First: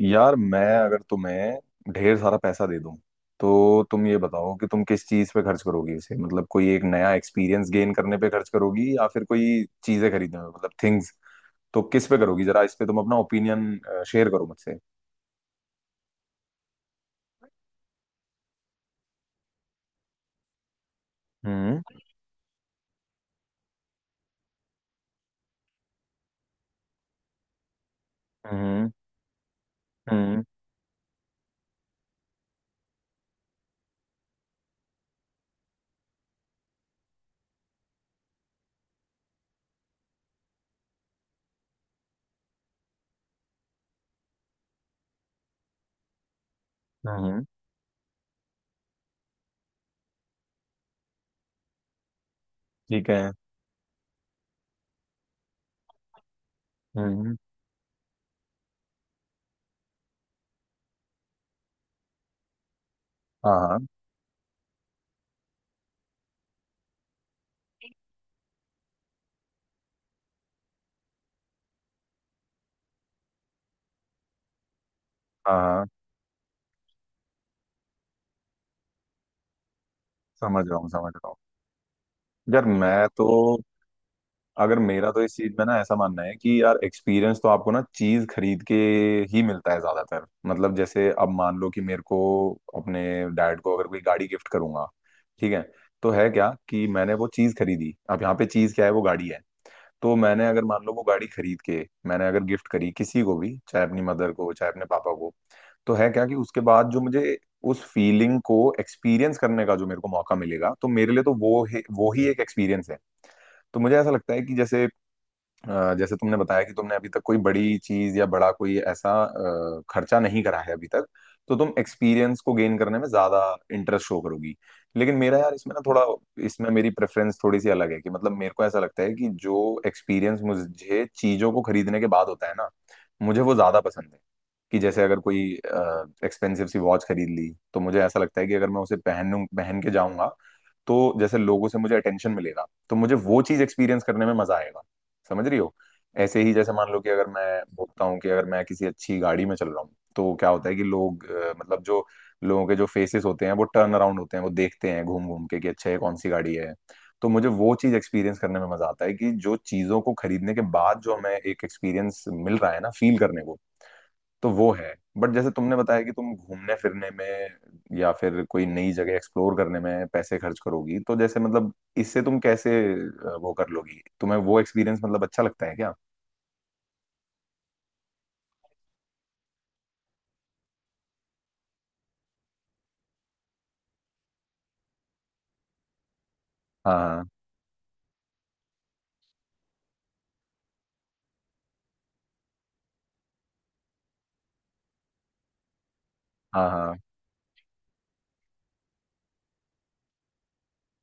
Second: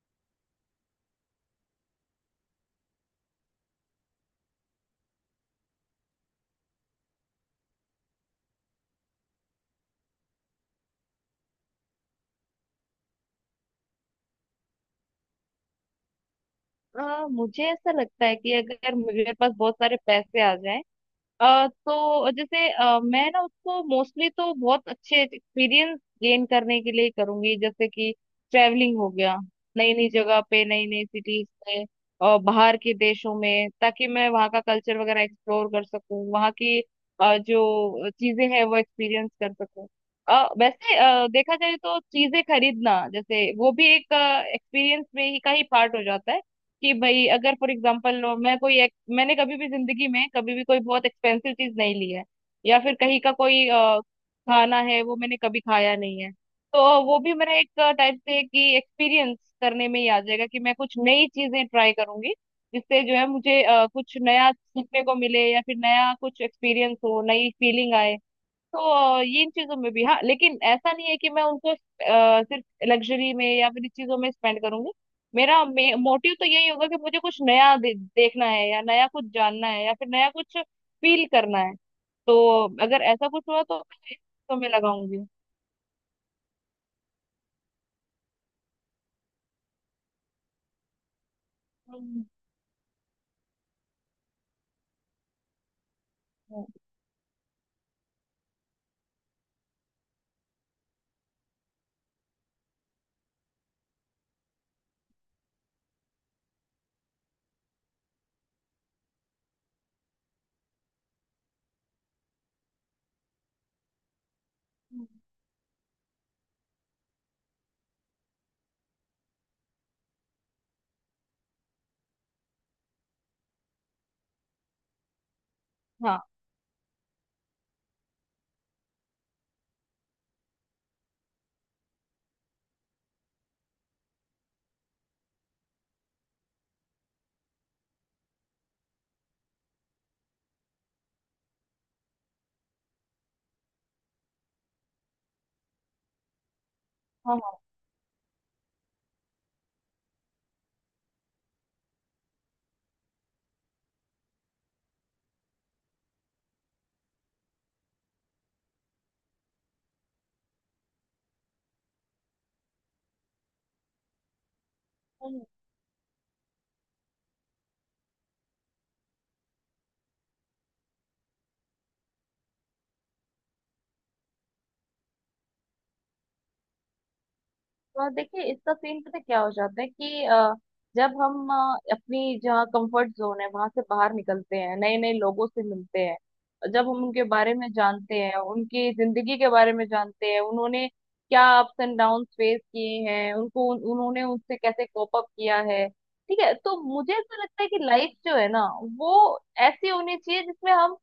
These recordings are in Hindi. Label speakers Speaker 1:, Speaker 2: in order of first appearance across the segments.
Speaker 1: यार मैं अगर तुम्हें ढेर सारा पैसा दे दूं तो तुम ये बताओ कि तुम किस चीज पे खर्च करोगी उसे मतलब कोई एक नया एक्सपीरियंस गेन करने पे खर्च करोगी या फिर कोई चीजें खरीदने में मतलब थिंग्स, तो किस पे करोगी जरा इस पे तुम अपना ओपिनियन शेयर करो मुझसे।
Speaker 2: मुझे ऐसा लगता है कि अगर मेरे पास बहुत सारे पैसे आ जाएं
Speaker 1: हम्म।
Speaker 2: तो जैसे मैं ना उसको मोस्टली तो बहुत अच्छे एक्सपीरियंस गेन करने के लिए करूंगी जैसे कि
Speaker 1: हम्म।
Speaker 2: ट्रैवलिंग हो गया। नई नई जगह
Speaker 1: हम्म।
Speaker 2: पे नई नई सिटीज पे और बाहर के देशों में ताकि मैं वहाँ का कल्चर वगैरह एक्सप्लोर कर सकूं वहाँ की जो चीजें हैं वो एक्सपीरियंस कर सकूं। वैसे देखा जाए तो चीजें खरीदना जैसे वो भी एक एक्सपीरियंस में ही का ही पार्ट हो जाता है। कि भाई
Speaker 1: हम्म।
Speaker 2: अगर फॉर एग्जाम्पल लो मैं कोई मैंने कभी भी जिंदगी में कभी भी कोई बहुत एक्सपेंसिव चीज नहीं ली है। या फिर
Speaker 1: ठीक है।
Speaker 2: कहीं का कोई खाना है वो मैंने कभी खाया नहीं है। तो वो भी
Speaker 1: हम्म।
Speaker 2: मेरा एक टाइप से कि एक्सपीरियंस करने में ही आ जाएगा कि मैं कुछ नई चीजें ट्राई करूंगी जिससे जो है
Speaker 1: हाँ
Speaker 2: मुझे
Speaker 1: हाँ।
Speaker 2: कुछ नया सीखने को मिले या फिर नया कुछ एक्सपीरियंस हो नई फीलिंग आए। तो ये इन चीजों में भी हाँ, लेकिन ऐसा नहीं है कि मैं उनको सिर्फ लग्जरी में या फिर इस चीजों में स्पेंड करूंगी।
Speaker 1: हाँ
Speaker 2: मेरा
Speaker 1: हाँ,
Speaker 2: मोटिव तो यही होगा कि मुझे कुछ नया देखना है या नया कुछ जानना है या फिर नया कुछ
Speaker 1: समझ रहा हूँ समझ
Speaker 2: फील
Speaker 1: रहा हूँ।
Speaker 2: करना है।
Speaker 1: यार
Speaker 2: तो अगर
Speaker 1: मैं तो
Speaker 2: ऐसा कुछ हुआ तो मैं इसको में
Speaker 1: अगर मेरा तो
Speaker 2: लगाऊंगी।
Speaker 1: इस चीज में ना ऐसा मानना है कि यार एक्सपीरियंस तो आपको ना चीज खरीद के ही मिलता है ज्यादातर। मतलब जैसे अब मान लो कि मेरे को
Speaker 2: हम्म,
Speaker 1: अपने डैड को अगर कोई गाड़ी गिफ्ट करूंगा, ठीक है, तो है क्या
Speaker 2: हम्म,
Speaker 1: कि मैंने वो चीज खरीदी। अब यहाँ पे चीज क्या है, वो गाड़ी है। तो मैंने अगर मान लो वो गाड़ी खरीद के मैंने अगर गिफ्ट करी किसी को भी, चाहे अपनी मदर को चाहे अपने पापा को, तो है क्या कि उसके बाद जो मुझे उस फीलिंग को एक्सपीरियंस करने का जो मेरे को मौका मिलेगा तो मेरे लिए तो वो ही एक एक्सपीरियंस है। तो मुझे ऐसा लगता है कि जैसे
Speaker 2: हम्म।
Speaker 1: जैसे तुमने बताया कि तुमने अभी तक कोई बड़ी चीज या बड़ा कोई ऐसा खर्चा नहीं करा है अभी तक, तो तुम एक्सपीरियंस को गेन करने में ज्यादा इंटरेस्ट शो करोगी। लेकिन मेरा यार इसमें ना थोड़ा
Speaker 2: हाँ,
Speaker 1: इसमें मेरी प्रेफरेंस थोड़ी सी अलग है कि मतलब मेरे को ऐसा लगता है कि जो एक्सपीरियंस मुझे चीजों को खरीदने के बाद होता है ना, मुझे वो ज्यादा पसंद है। कि जैसे अगर कोई एक्सपेंसिव सी वॉच खरीद ली तो मुझे ऐसा लगता है कि अगर मैं उसे पहन के जाऊंगा तो जैसे लोगों से मुझे अटेंशन मिलेगा, तो मुझे वो चीज एक्सपीरियंस करने में मजा आएगा। समझ रही हो। ऐसे ही जैसे मान लो कि अगर
Speaker 2: हाँ,
Speaker 1: मैं बोलता हूँ कि अगर मैं किसी अच्छी गाड़ी में चल रहा हूँ तो क्या होता है कि लोग मतलब जो लोगों के जो फेसेस होते हैं वो टर्न अराउंड होते हैं, वो देखते हैं घूम घूम के कि अच्छा ये कौन सी गाड़ी है। तो मुझे वो चीज एक्सपीरियंस करने में मजा आता है कि जो चीजों को खरीदने के बाद जो हमें एक एक्सपीरियंस मिल रहा है ना फील करने को। तो वो है, बट
Speaker 2: हाँ।
Speaker 1: जैसे तुमने बताया कि तुम घूमने फिरने में या फिर कोई नई जगह एक्सप्लोर करने में पैसे खर्च करोगी, तो जैसे मतलब इससे तुम कैसे वो कर लोगी, तुम्हें वो एक्सपीरियंस मतलब अच्छा लगता है क्या?
Speaker 2: और देखिए इसका सीन पता क्या हो जाता है कि जब हम अपनी जहाँ कंफर्ट जोन है वहां से बाहर निकलते हैं, नए नए लोगों से मिलते हैं, जब हम उनके
Speaker 1: हाँ।
Speaker 2: बारे में जानते हैं, उनकी जिंदगी के बारे में जानते हैं, उन्होंने क्या अप्स एंड डाउन फेस किए हैं उनको, उन्होंने उनसे कैसे कोप अप किया है। ठीक है,
Speaker 1: हाँ
Speaker 2: तो
Speaker 1: हाँ।
Speaker 2: मुझे ऐसा लगता है कि लाइफ जो है ना वो ऐसी होनी चाहिए जिसमें हम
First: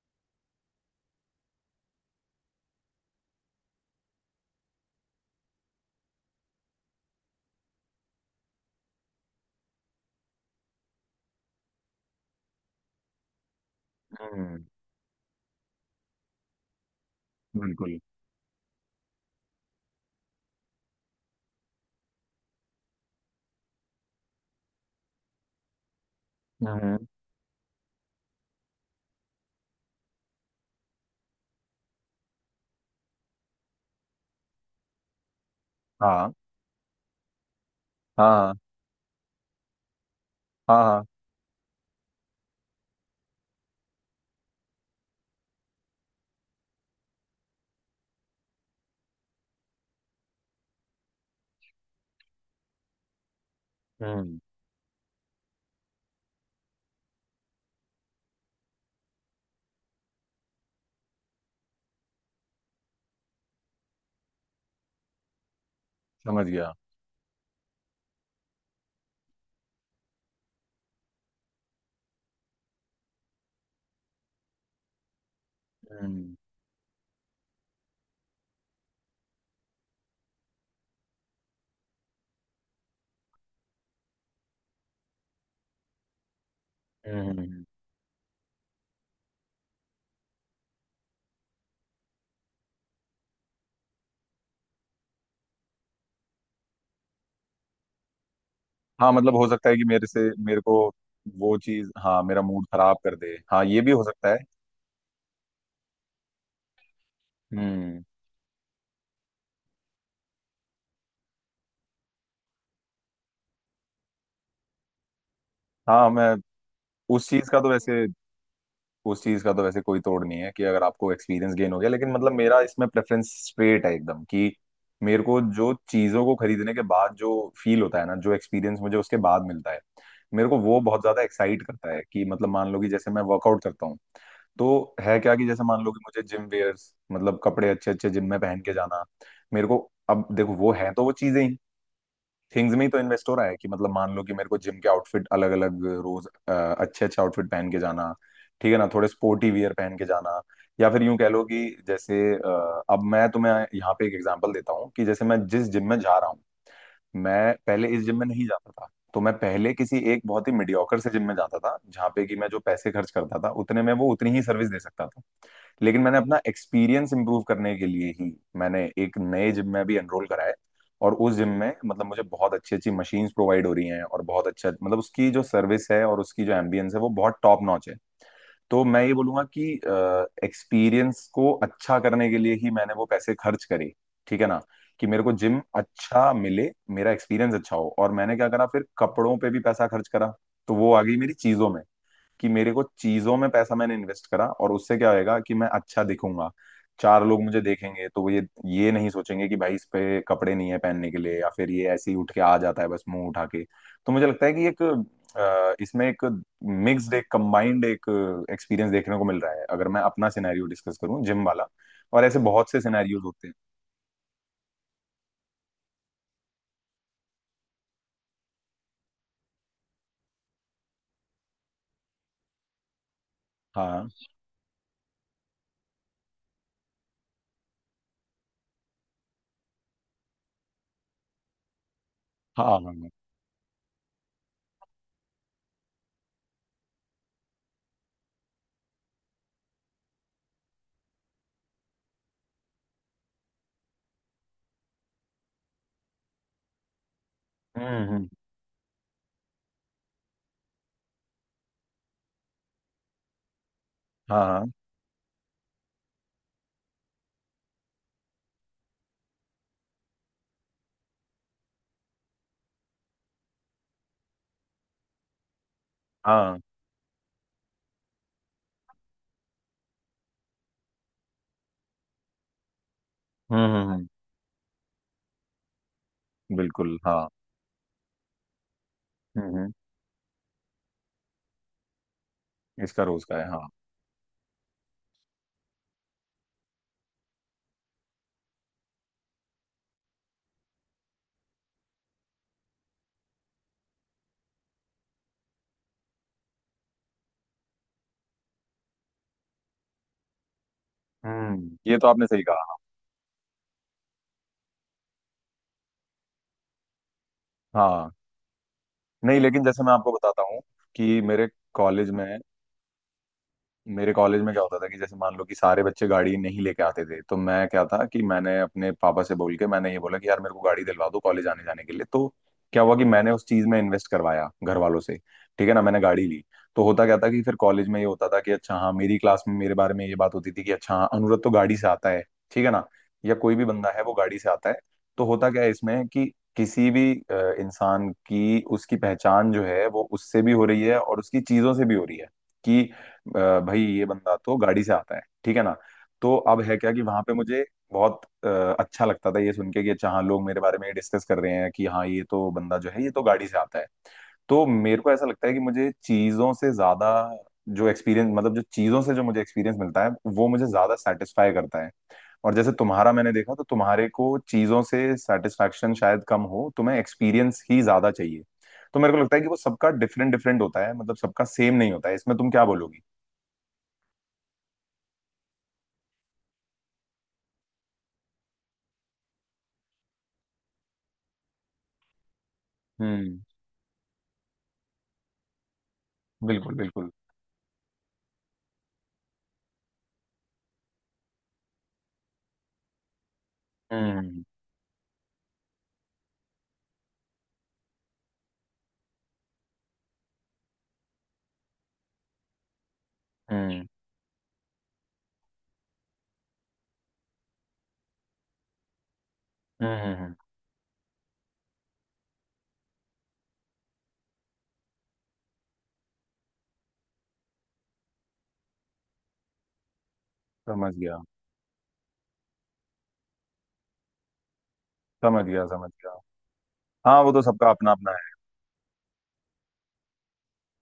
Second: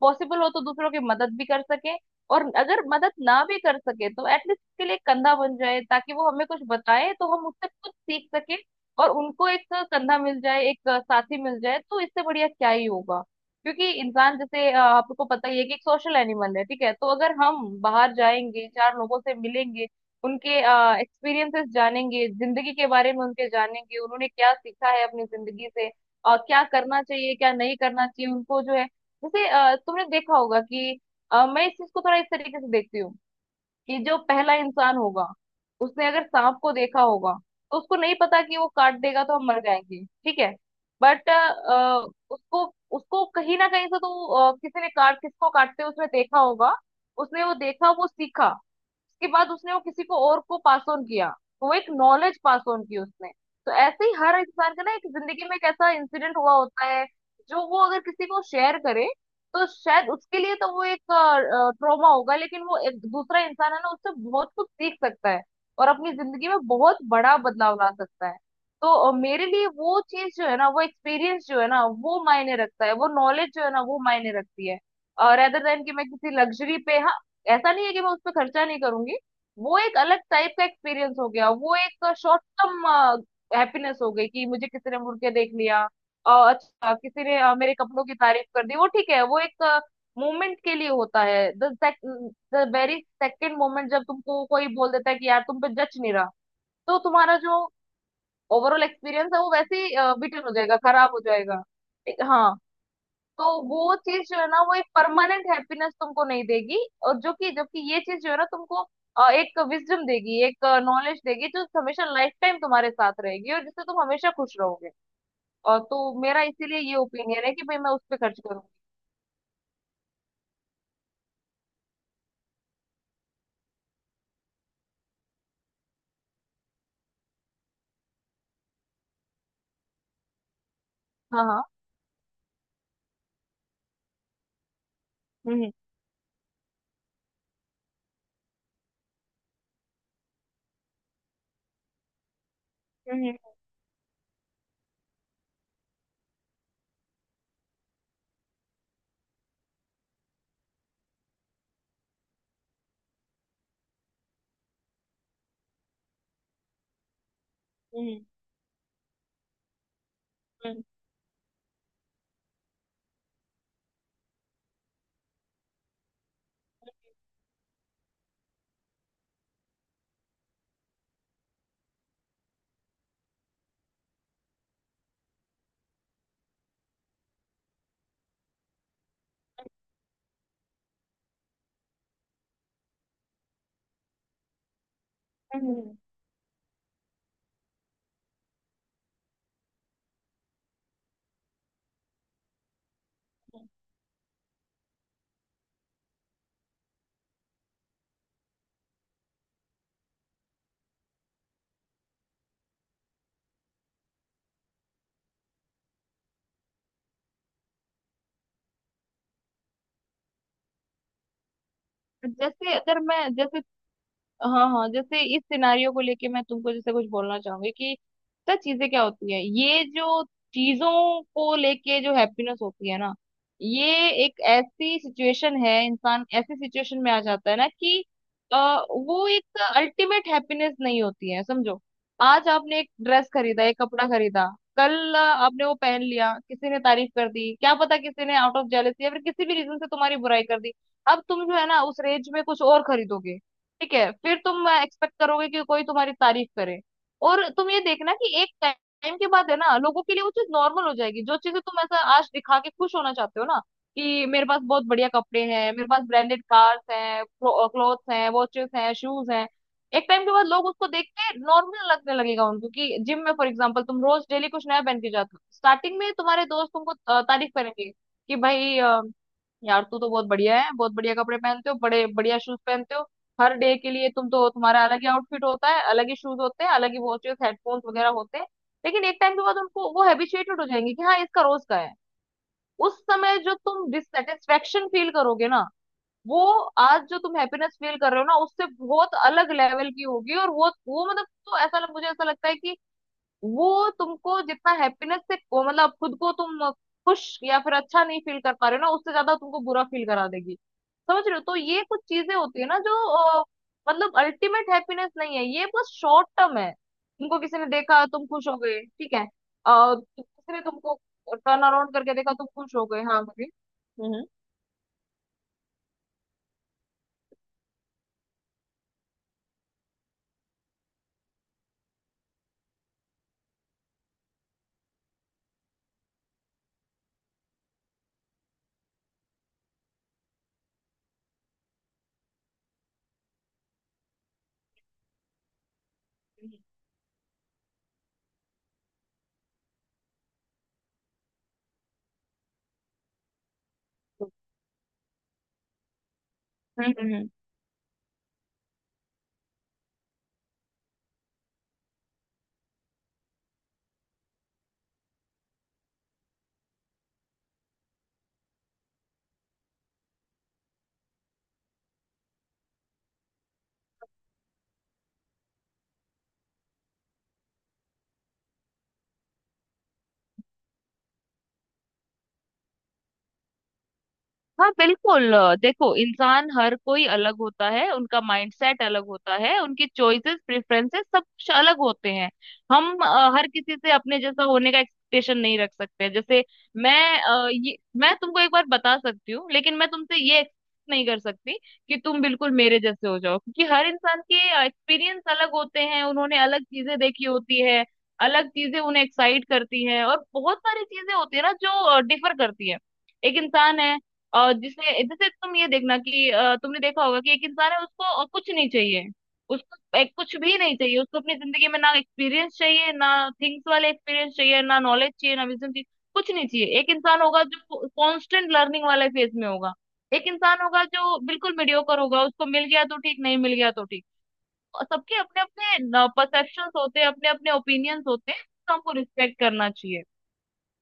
Speaker 2: पॉसिबल हो तो दूसरों की मदद भी कर सकें। और अगर मदद ना भी कर सके तो एटलीस्ट के लिए कंधा बन जाए ताकि वो हमें कुछ बताए तो हम उससे कुछ सीख सके। और उनको एक कंधा मिल जाए, एक साथी मिल जाए, तो इससे बढ़िया क्या ही होगा। क्योंकि इंसान
Speaker 1: हम्म।
Speaker 2: जैसे आपको पता ही है कि एक सोशल एनिमल है। ठीक है, तो अगर हम
Speaker 1: बिल्कुल।
Speaker 2: बाहर जाएंगे, चार लोगों से मिलेंगे, उनके एक्सपीरियंसेस जानेंगे, जिंदगी के बारे में उनके जानेंगे, उन्होंने क्या सीखा है अपनी जिंदगी से, क्या करना
Speaker 1: हम्म।
Speaker 2: चाहिए क्या नहीं करना चाहिए उनको जो है। जैसे तुमने देखा होगा कि मैं इस चीज को थोड़ा इस तरीके से देखती हूँ। कि जो पहला इंसान होगा, उसने अगर
Speaker 1: हाँ
Speaker 2: सांप को देखा होगा, तो उसको नहीं पता
Speaker 1: हाँ।
Speaker 2: कि वो काट देगा तो हम मर जाएंगे। ठीक है।
Speaker 1: हाँ हाँ।
Speaker 2: बट उसको उसको कहीं ना कहीं से तो किसी ने काट किसको काटते हुए उसने देखा होगा। उसने वो देखा वो सीखा। उसके बाद उसने वो किसी को और को पास ऑन किया। तो वो एक नॉलेज पास ऑन की उसने। तो ऐसे ही हर
Speaker 1: हम्म।
Speaker 2: इंसान का ना एक जिंदगी में एक ऐसा इंसिडेंट हुआ होता है जो वो अगर किसी को शेयर करे तो शायद उसके लिए तो वो एक ट्रॉमा होगा, लेकिन वो एक दूसरा इंसान है ना उससे बहुत कुछ सीख सकता है और अपनी
Speaker 1: समझ
Speaker 2: जिंदगी में
Speaker 1: गया।
Speaker 2: बहुत बड़ा बदलाव ला सकता है। तो मेरे लिए वो चीज जो है ना, वो एक्सपीरियंस जो है ना वो मायने रखता है, वो नॉलेज जो है ना वो मायने रखती है, रेदर देन कि मैं किसी
Speaker 1: हम्म।
Speaker 2: लग्जरी पे। हाँ, ऐसा नहीं है कि मैं उस पर खर्चा नहीं करूंगी। वो एक अलग टाइप का एक्सपीरियंस हो गया। वो एक शॉर्ट टर्म हैप्पीनेस हो गई कि मुझे किसी ने मुड़ के देख लिया, और अच्छा किसी ने
Speaker 1: हम्म।
Speaker 2: मेरे कपड़ों की तारीफ कर दी। वो ठीक है, वो एक मोमेंट के लिए होता है। The the very second moment जब तुमको कोई बोल देता है कि यार तुम पे जच नहीं रहा, तो तुम्हारा जो ओवरऑल
Speaker 1: हाँ
Speaker 2: एक्सपीरियंस
Speaker 1: मतलब
Speaker 2: है
Speaker 1: हो
Speaker 2: वो
Speaker 1: सकता है
Speaker 2: वैसे
Speaker 1: कि
Speaker 2: ही बिटन हो
Speaker 1: मेरे को
Speaker 2: जाएगा, खराब हो
Speaker 1: वो
Speaker 2: जाएगा।
Speaker 1: चीज, हाँ, मेरा
Speaker 2: हाँ।
Speaker 1: मूड खराब कर दे,
Speaker 2: तो
Speaker 1: हाँ ये भी
Speaker 2: वो
Speaker 1: हो
Speaker 2: चीज
Speaker 1: सकता है।
Speaker 2: जो है ना वो एक परमानेंट हैप्पीनेस तुमको नहीं देगी। और जो कि जबकि ये
Speaker 1: हम्म।
Speaker 2: चीज जो है ना तुमको एक विजडम देगी, एक नॉलेज देगी, जो हमेशा लाइफ टाइम तुम्हारे साथ रहेगी और जिससे तुम हमेशा खुश रहोगे। और
Speaker 1: हाँ।
Speaker 2: तो
Speaker 1: मैं
Speaker 2: मेरा इसीलिए ये
Speaker 1: उस
Speaker 2: ओपिनियन
Speaker 1: चीज
Speaker 2: है
Speaker 1: का
Speaker 2: कि
Speaker 1: तो
Speaker 2: भाई मैं उस
Speaker 1: वैसे
Speaker 2: पे खर्च करूंगी।
Speaker 1: उस चीज का तो वैसे कोई तोड़ नहीं है कि अगर आपको एक्सपीरियंस गेन हो गया, लेकिन मतलब मेरा इसमें प्रेफरेंस स्ट्रेट है एकदम कि मेरे को जो चीजों को खरीदने के बाद जो फील होता है ना, जो एक्सपीरियंस मुझे उसके बाद मिलता है, मेरे को वो बहुत ज्यादा
Speaker 2: हाँ,
Speaker 1: एक्साइट
Speaker 2: हाँ।
Speaker 1: करता है। कि मतलब मान लो कि जैसे मैं वर्कआउट करता हूँ, तो है क्या कि जैसे
Speaker 2: हम्म,
Speaker 1: मान लो कि मुझे जिम वेयर्स मतलब कपड़े अच्छे अच्छे जिम में पहन के जाना मेरे को। अब देखो वो है तो वो चीजें ही, थिंग्स में ही तो इन्वेस्ट
Speaker 2: हम्म,
Speaker 1: हो रहा है कि मतलब मान लो कि मेरे को जिम के आउटफिट अलग अलग रोज अच्छे अच्छे आउटफिट पहन के जाना। ठीक है ना, थोड़े स्पोर्टी वियर पहन के जाना। या फिर यूं कह लो कि जैसे अब मैं तुम्हें यहाँ पे एक एग्जांपल देता हूँ कि जैसे मैं जिस जिम में जा रहा हूँ, मैं पहले इस
Speaker 2: हम्म, हम्म,
Speaker 1: जिम में नहीं जाता था। तो मैं पहले किसी एक बहुत ही
Speaker 2: हम्म,
Speaker 1: मीडियोकर से जिम में जाता था, जहाँ पे कि मैं जो पैसे खर्च करता था उतने में वो उतनी ही सर्विस दे सकता था। लेकिन मैंने अपना एक्सपीरियंस इंप्रूव करने के लिए ही मैंने एक नए जिम में भी एनरोल करा है। और उस जिम में मतलब मुझे बहुत अच्छी अच्छी मशीन्स प्रोवाइड हो रही हैं, और बहुत अच्छा मतलब उसकी जो सर्विस है और उसकी जो एम्बियंस है वो बहुत टॉप नॉच है। तो मैं ये बोलूंगा कि एक्सपीरियंस को अच्छा करने के लिए ही मैंने वो पैसे खर्च करे। ठीक है ना, कि मेरे को जिम
Speaker 2: हम्म,
Speaker 1: अच्छा मिले, मेरा एक्सपीरियंस अच्छा हो, और मैंने क्या करा फिर कपड़ों पे भी पैसा खर्च करा। तो वो आ गई मेरी चीजों में कि मेरे को चीजों में
Speaker 2: हम्म,
Speaker 1: पैसा मैंने इन्वेस्ट करा, और उससे क्या होएगा कि मैं अच्छा दिखूंगा। चार लोग मुझे देखेंगे तो वो ये नहीं सोचेंगे कि भाई इस पे कपड़े नहीं है पहनने के लिए, या फिर ये ऐसे ही उठ के आ जाता है बस मुंह उठा के। तो मुझे लगता है कि एक इसमें एक मिक्स्ड एक कंबाइंड एक एक्सपीरियंस देखने को मिल रहा है अगर मैं अपना सिनेरियो डिस्कस करूं जिम वाला। और
Speaker 2: हम्म।
Speaker 1: ऐसे बहुत
Speaker 2: जैसे
Speaker 1: से
Speaker 2: अगर
Speaker 1: सिनेरियोज
Speaker 2: मैं
Speaker 1: होते हैं।
Speaker 2: जैसे, हाँ हाँ, जैसे इस सिनारियो को लेके मैं तुमको जैसे कुछ बोलना चाहूंगी कि सर चीजें क्या होती है, ये जो चीजों को लेके जो हैप्पीनेस होती है ना,
Speaker 1: हाँ
Speaker 2: ये एक ऐसी सिचुएशन है, इंसान ऐसी सिचुएशन में आ जाता है ना कि अ, वो एक अल्टीमेट हैप्पीनेस नहीं होती है समझो। आज
Speaker 1: हाँ।
Speaker 2: आपने
Speaker 1: हाँ
Speaker 2: एक
Speaker 1: हाँ।
Speaker 2: ड्रेस खरीदा, एक कपड़ा खरीदा, कल आपने वो पहन लिया, किसी ने तारीफ कर दी, क्या पता किसी ने आउट ऑफ जेलसी या फिर किसी भी रीजन से तुम्हारी बुराई कर दी। अब तुम जो है ना उस रेंज में कुछ और खरीदोगे। ठीक है, फिर तुम एक्सपेक्ट करोगे कि कोई तुम्हारी तारीफ करे। और तुम ये
Speaker 1: हम्म।
Speaker 2: देखना
Speaker 1: हम्म।
Speaker 2: कि एक टाइम के बाद है ना लोगों के लिए वो चीज नॉर्मल हो जाएगी, जो चीजें तुम ऐसा आज दिखा के खुश होना चाहते हो ना, कि
Speaker 1: हाँ
Speaker 2: मेरे पास
Speaker 1: हाँ।
Speaker 2: बहुत बढ़िया कपड़े हैं, मेरे पास ब्रांडेड कार्स हैं, क्लोथ्स हैं, वॉचेस हैं, शूज हैं। एक टाइम के बाद लोग उसको देख के नॉर्मल लगने लगेगा उनको, कि जिम में फॉर एग्जांपल तुम रोज डेली कुछ नया पहन के जाते हो, स्टार्टिंग में तुम्हारे
Speaker 1: हाँ।
Speaker 2: दोस्त तुमको तारीफ करेंगे कि भाई यार तू तो बहुत बढ़िया है, बहुत बढ़िया कपड़े पहनते हो, बड़े बढ़िया शूज पहनते हो। हर
Speaker 1: हम्म।
Speaker 2: डे
Speaker 1: हम्म।
Speaker 2: के लिए तुम तो तुम्हारा अलग ही आउटफिट होता है, अलग ही शूज होते हैं, अलग
Speaker 1: बिल्कुल
Speaker 2: ही
Speaker 1: हाँ।
Speaker 2: वॉचेस हेडफोन्स वगैरह होते हैं। लेकिन एक टाइम के
Speaker 1: हम्म।
Speaker 2: बाद
Speaker 1: हम्म।
Speaker 2: उनको वो हैबिचुएटेड हो जाएंगे कि हाँ इसका रोज का है। उस
Speaker 1: इसका रोज का
Speaker 2: समय
Speaker 1: है
Speaker 2: जो
Speaker 1: हाँ।
Speaker 2: तुम डिससेटिस्फेक्शन फील करोगे ना वो आज जो तुम हैप्पीनेस फील कर रहे हो ना उससे बहुत अलग लेवल की होगी, और वो मतलब तो ऐसा मुझे ऐसा लगता है कि वो तुमको जितना हैप्पीनेस से वो मतलब खुद को तुम खुश या फिर अच्छा नहीं फील कर पा रहे हो ना उससे ज्यादा तुमको बुरा फील करा देगी। समझ रहे हो, तो
Speaker 1: हम्म।
Speaker 2: ये
Speaker 1: ये
Speaker 2: कुछ
Speaker 1: तो आपने
Speaker 2: चीजें
Speaker 1: सही
Speaker 2: होती है
Speaker 1: कहा।
Speaker 2: ना जो अ, मतलब अल्टीमेट हैप्पीनेस नहीं है ये, बस शॉर्ट टर्म है। तुमको किसी ने देखा
Speaker 1: हाँ,
Speaker 2: तुम खुश हो गए, ठीक है,
Speaker 1: नहीं लेकिन जैसे मैं
Speaker 2: और
Speaker 1: आपको बताता
Speaker 2: किसी
Speaker 1: हूँ
Speaker 2: ने तुमको
Speaker 1: कि
Speaker 2: टर्न अराउंड
Speaker 1: कॉलेज
Speaker 2: करके
Speaker 1: में
Speaker 2: देखा तुम खुश हो गए। हाँ बोलिए।
Speaker 1: मेरे
Speaker 2: हम्म,
Speaker 1: कॉलेज में क्या होता था कि जैसे मान लो कि सारे बच्चे गाड़ी नहीं लेके आते थे, तो मैं क्या था कि मैंने अपने पापा से बोल के मैंने ये बोला कि यार मेरे को गाड़ी दिलवा दो कॉलेज आने जाने के लिए। तो क्या हुआ कि मैंने उस चीज में इन्वेस्ट करवाया घर वालों से। ठीक है ना, मैंने गाड़ी ली। तो होता क्या था कि फिर कॉलेज में ये होता था कि अच्छा हाँ मेरी क्लास में मेरे बारे में ये बात होती थी कि अच्छा हाँ, अनुरत तो गाड़ी से आता है। ठीक है ना। या कोई भी बंदा है वो गाड़ी से आता है। तो होता क्या है इसमें कि
Speaker 2: हम्म,
Speaker 1: किसी भी इंसान की उसकी पहचान जो है वो उससे भी हो रही है और उसकी चीजों से भी हो रही है। कि भाई ये बंदा तो गाड़ी से आता है, ठीक है ना। तो अब है क्या
Speaker 2: हम्म,
Speaker 1: कि वहां
Speaker 2: हम्म।
Speaker 1: पे मुझे बहुत अच्छा लगता था ये सुन के कि अच्छा हाँ लोग मेरे बारे में डिस्कस कर रहे हैं कि हाँ ये तो बंदा जो है ये तो गाड़ी से आता है। तो मेरे को ऐसा लगता है कि मुझे चीजों से ज्यादा जो एक्सपीरियंस मतलब जो चीजों से जो मुझे एक्सपीरियंस मिलता है वो मुझे ज्यादा सेटिस्फाई करता है। और जैसे तुम्हारा मैंने देखा तो तुम्हारे को चीजों से सेटिस्फेक्शन शायद कम हो, तुम्हें एक्सपीरियंस ही ज्यादा चाहिए। तो मेरे को लगता है कि वो सबका डिफरेंट डिफरेंट होता है, मतलब सबका सेम नहीं होता है। इसमें तुम क्या बोलोगी?
Speaker 2: हाँ बिल्कुल, देखो इंसान हर कोई अलग होता है, उनका माइंडसेट अलग होता है, उनकी चॉइसेस प्रेफरेंसेस सब कुछ अलग होते हैं। हम
Speaker 1: हम्म।
Speaker 2: हर किसी से अपने जैसा होने का एक्सपेक्टेशन नहीं रख सकते, जैसे
Speaker 1: बिल्कुल
Speaker 2: मैं
Speaker 1: बिल्कुल।
Speaker 2: ये मैं तुमको एक बार बता सकती हूँ लेकिन मैं तुमसे ये एक्सपेक्ट नहीं कर सकती कि तुम बिल्कुल मेरे जैसे हो जाओ, क्योंकि हर इंसान के
Speaker 1: हम्म।
Speaker 2: एक्सपीरियंस अलग होते हैं, उन्होंने अलग चीजें देखी होती है। अलग चीजें उन्हें एक्साइट करती है, और बहुत सारी चीजें होती है ना जो डिफर करती है। एक इंसान
Speaker 1: हम्म।
Speaker 2: है, और जिसने जैसे तुम ये देखना कि तुमने देखा होगा कि एक इंसान है उसको और कुछ नहीं चाहिए।
Speaker 1: हम्म।
Speaker 2: उसको एक कुछ भी नहीं चाहिए, उसको अपनी जिंदगी में ना एक्सपीरियंस चाहिए, ना थिंग्स वाले एक्सपीरियंस चाहिए, ना नॉलेज चाहिए, ना विजन चाहिए, कुछ नहीं चाहिए। एक इंसान होगा जो कांस्टेंट लर्निंग वाले फेज में होगा, एक इंसान होगा
Speaker 1: समझ गया
Speaker 2: जो बिल्कुल मीडियोकर होगा, उसको मिल गया तो ठीक, नहीं मिल गया तो ठीक। और सबके अपने
Speaker 1: समझ गया समझ
Speaker 2: अपने
Speaker 1: गया।
Speaker 2: परसेप्शंस होते हैं,
Speaker 1: हाँ,
Speaker 2: अपने
Speaker 1: वो तो
Speaker 2: अपने
Speaker 1: सबका अपना
Speaker 2: ओपिनियंस
Speaker 1: अपना
Speaker 2: होते
Speaker 1: है।
Speaker 2: हैं, तो हमको रिस्पेक्ट करना चाहिए।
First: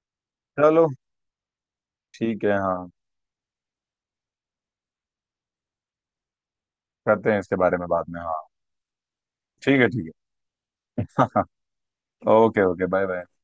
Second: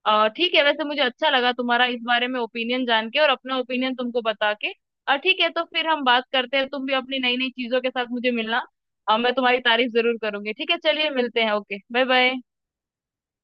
Speaker 2: ठीक है, वैसे
Speaker 1: चलो
Speaker 2: मुझे अच्छा लगा तुम्हारा इस बारे में
Speaker 1: ठीक है
Speaker 2: ओपिनियन
Speaker 1: हाँ।
Speaker 2: जान के और अपना ओपिनियन तुमको बता के। ठीक है, तो फिर हम बात करते हैं, तुम भी अपनी
Speaker 1: करते
Speaker 2: नई
Speaker 1: हैं
Speaker 2: नई
Speaker 1: इसके बारे
Speaker 2: चीजों
Speaker 1: में
Speaker 2: के
Speaker 1: बाद
Speaker 2: साथ
Speaker 1: में
Speaker 2: मुझे
Speaker 1: हाँ।
Speaker 2: मिलना। मैं तुम्हारी
Speaker 1: ठीक है।
Speaker 2: तारीफ
Speaker 1: ठीक
Speaker 2: जरूर करूंगी। ठीक है, चलिए
Speaker 1: है।
Speaker 2: मिलते हैं, okay bye bye.
Speaker 1: Okay okay. Bye bye.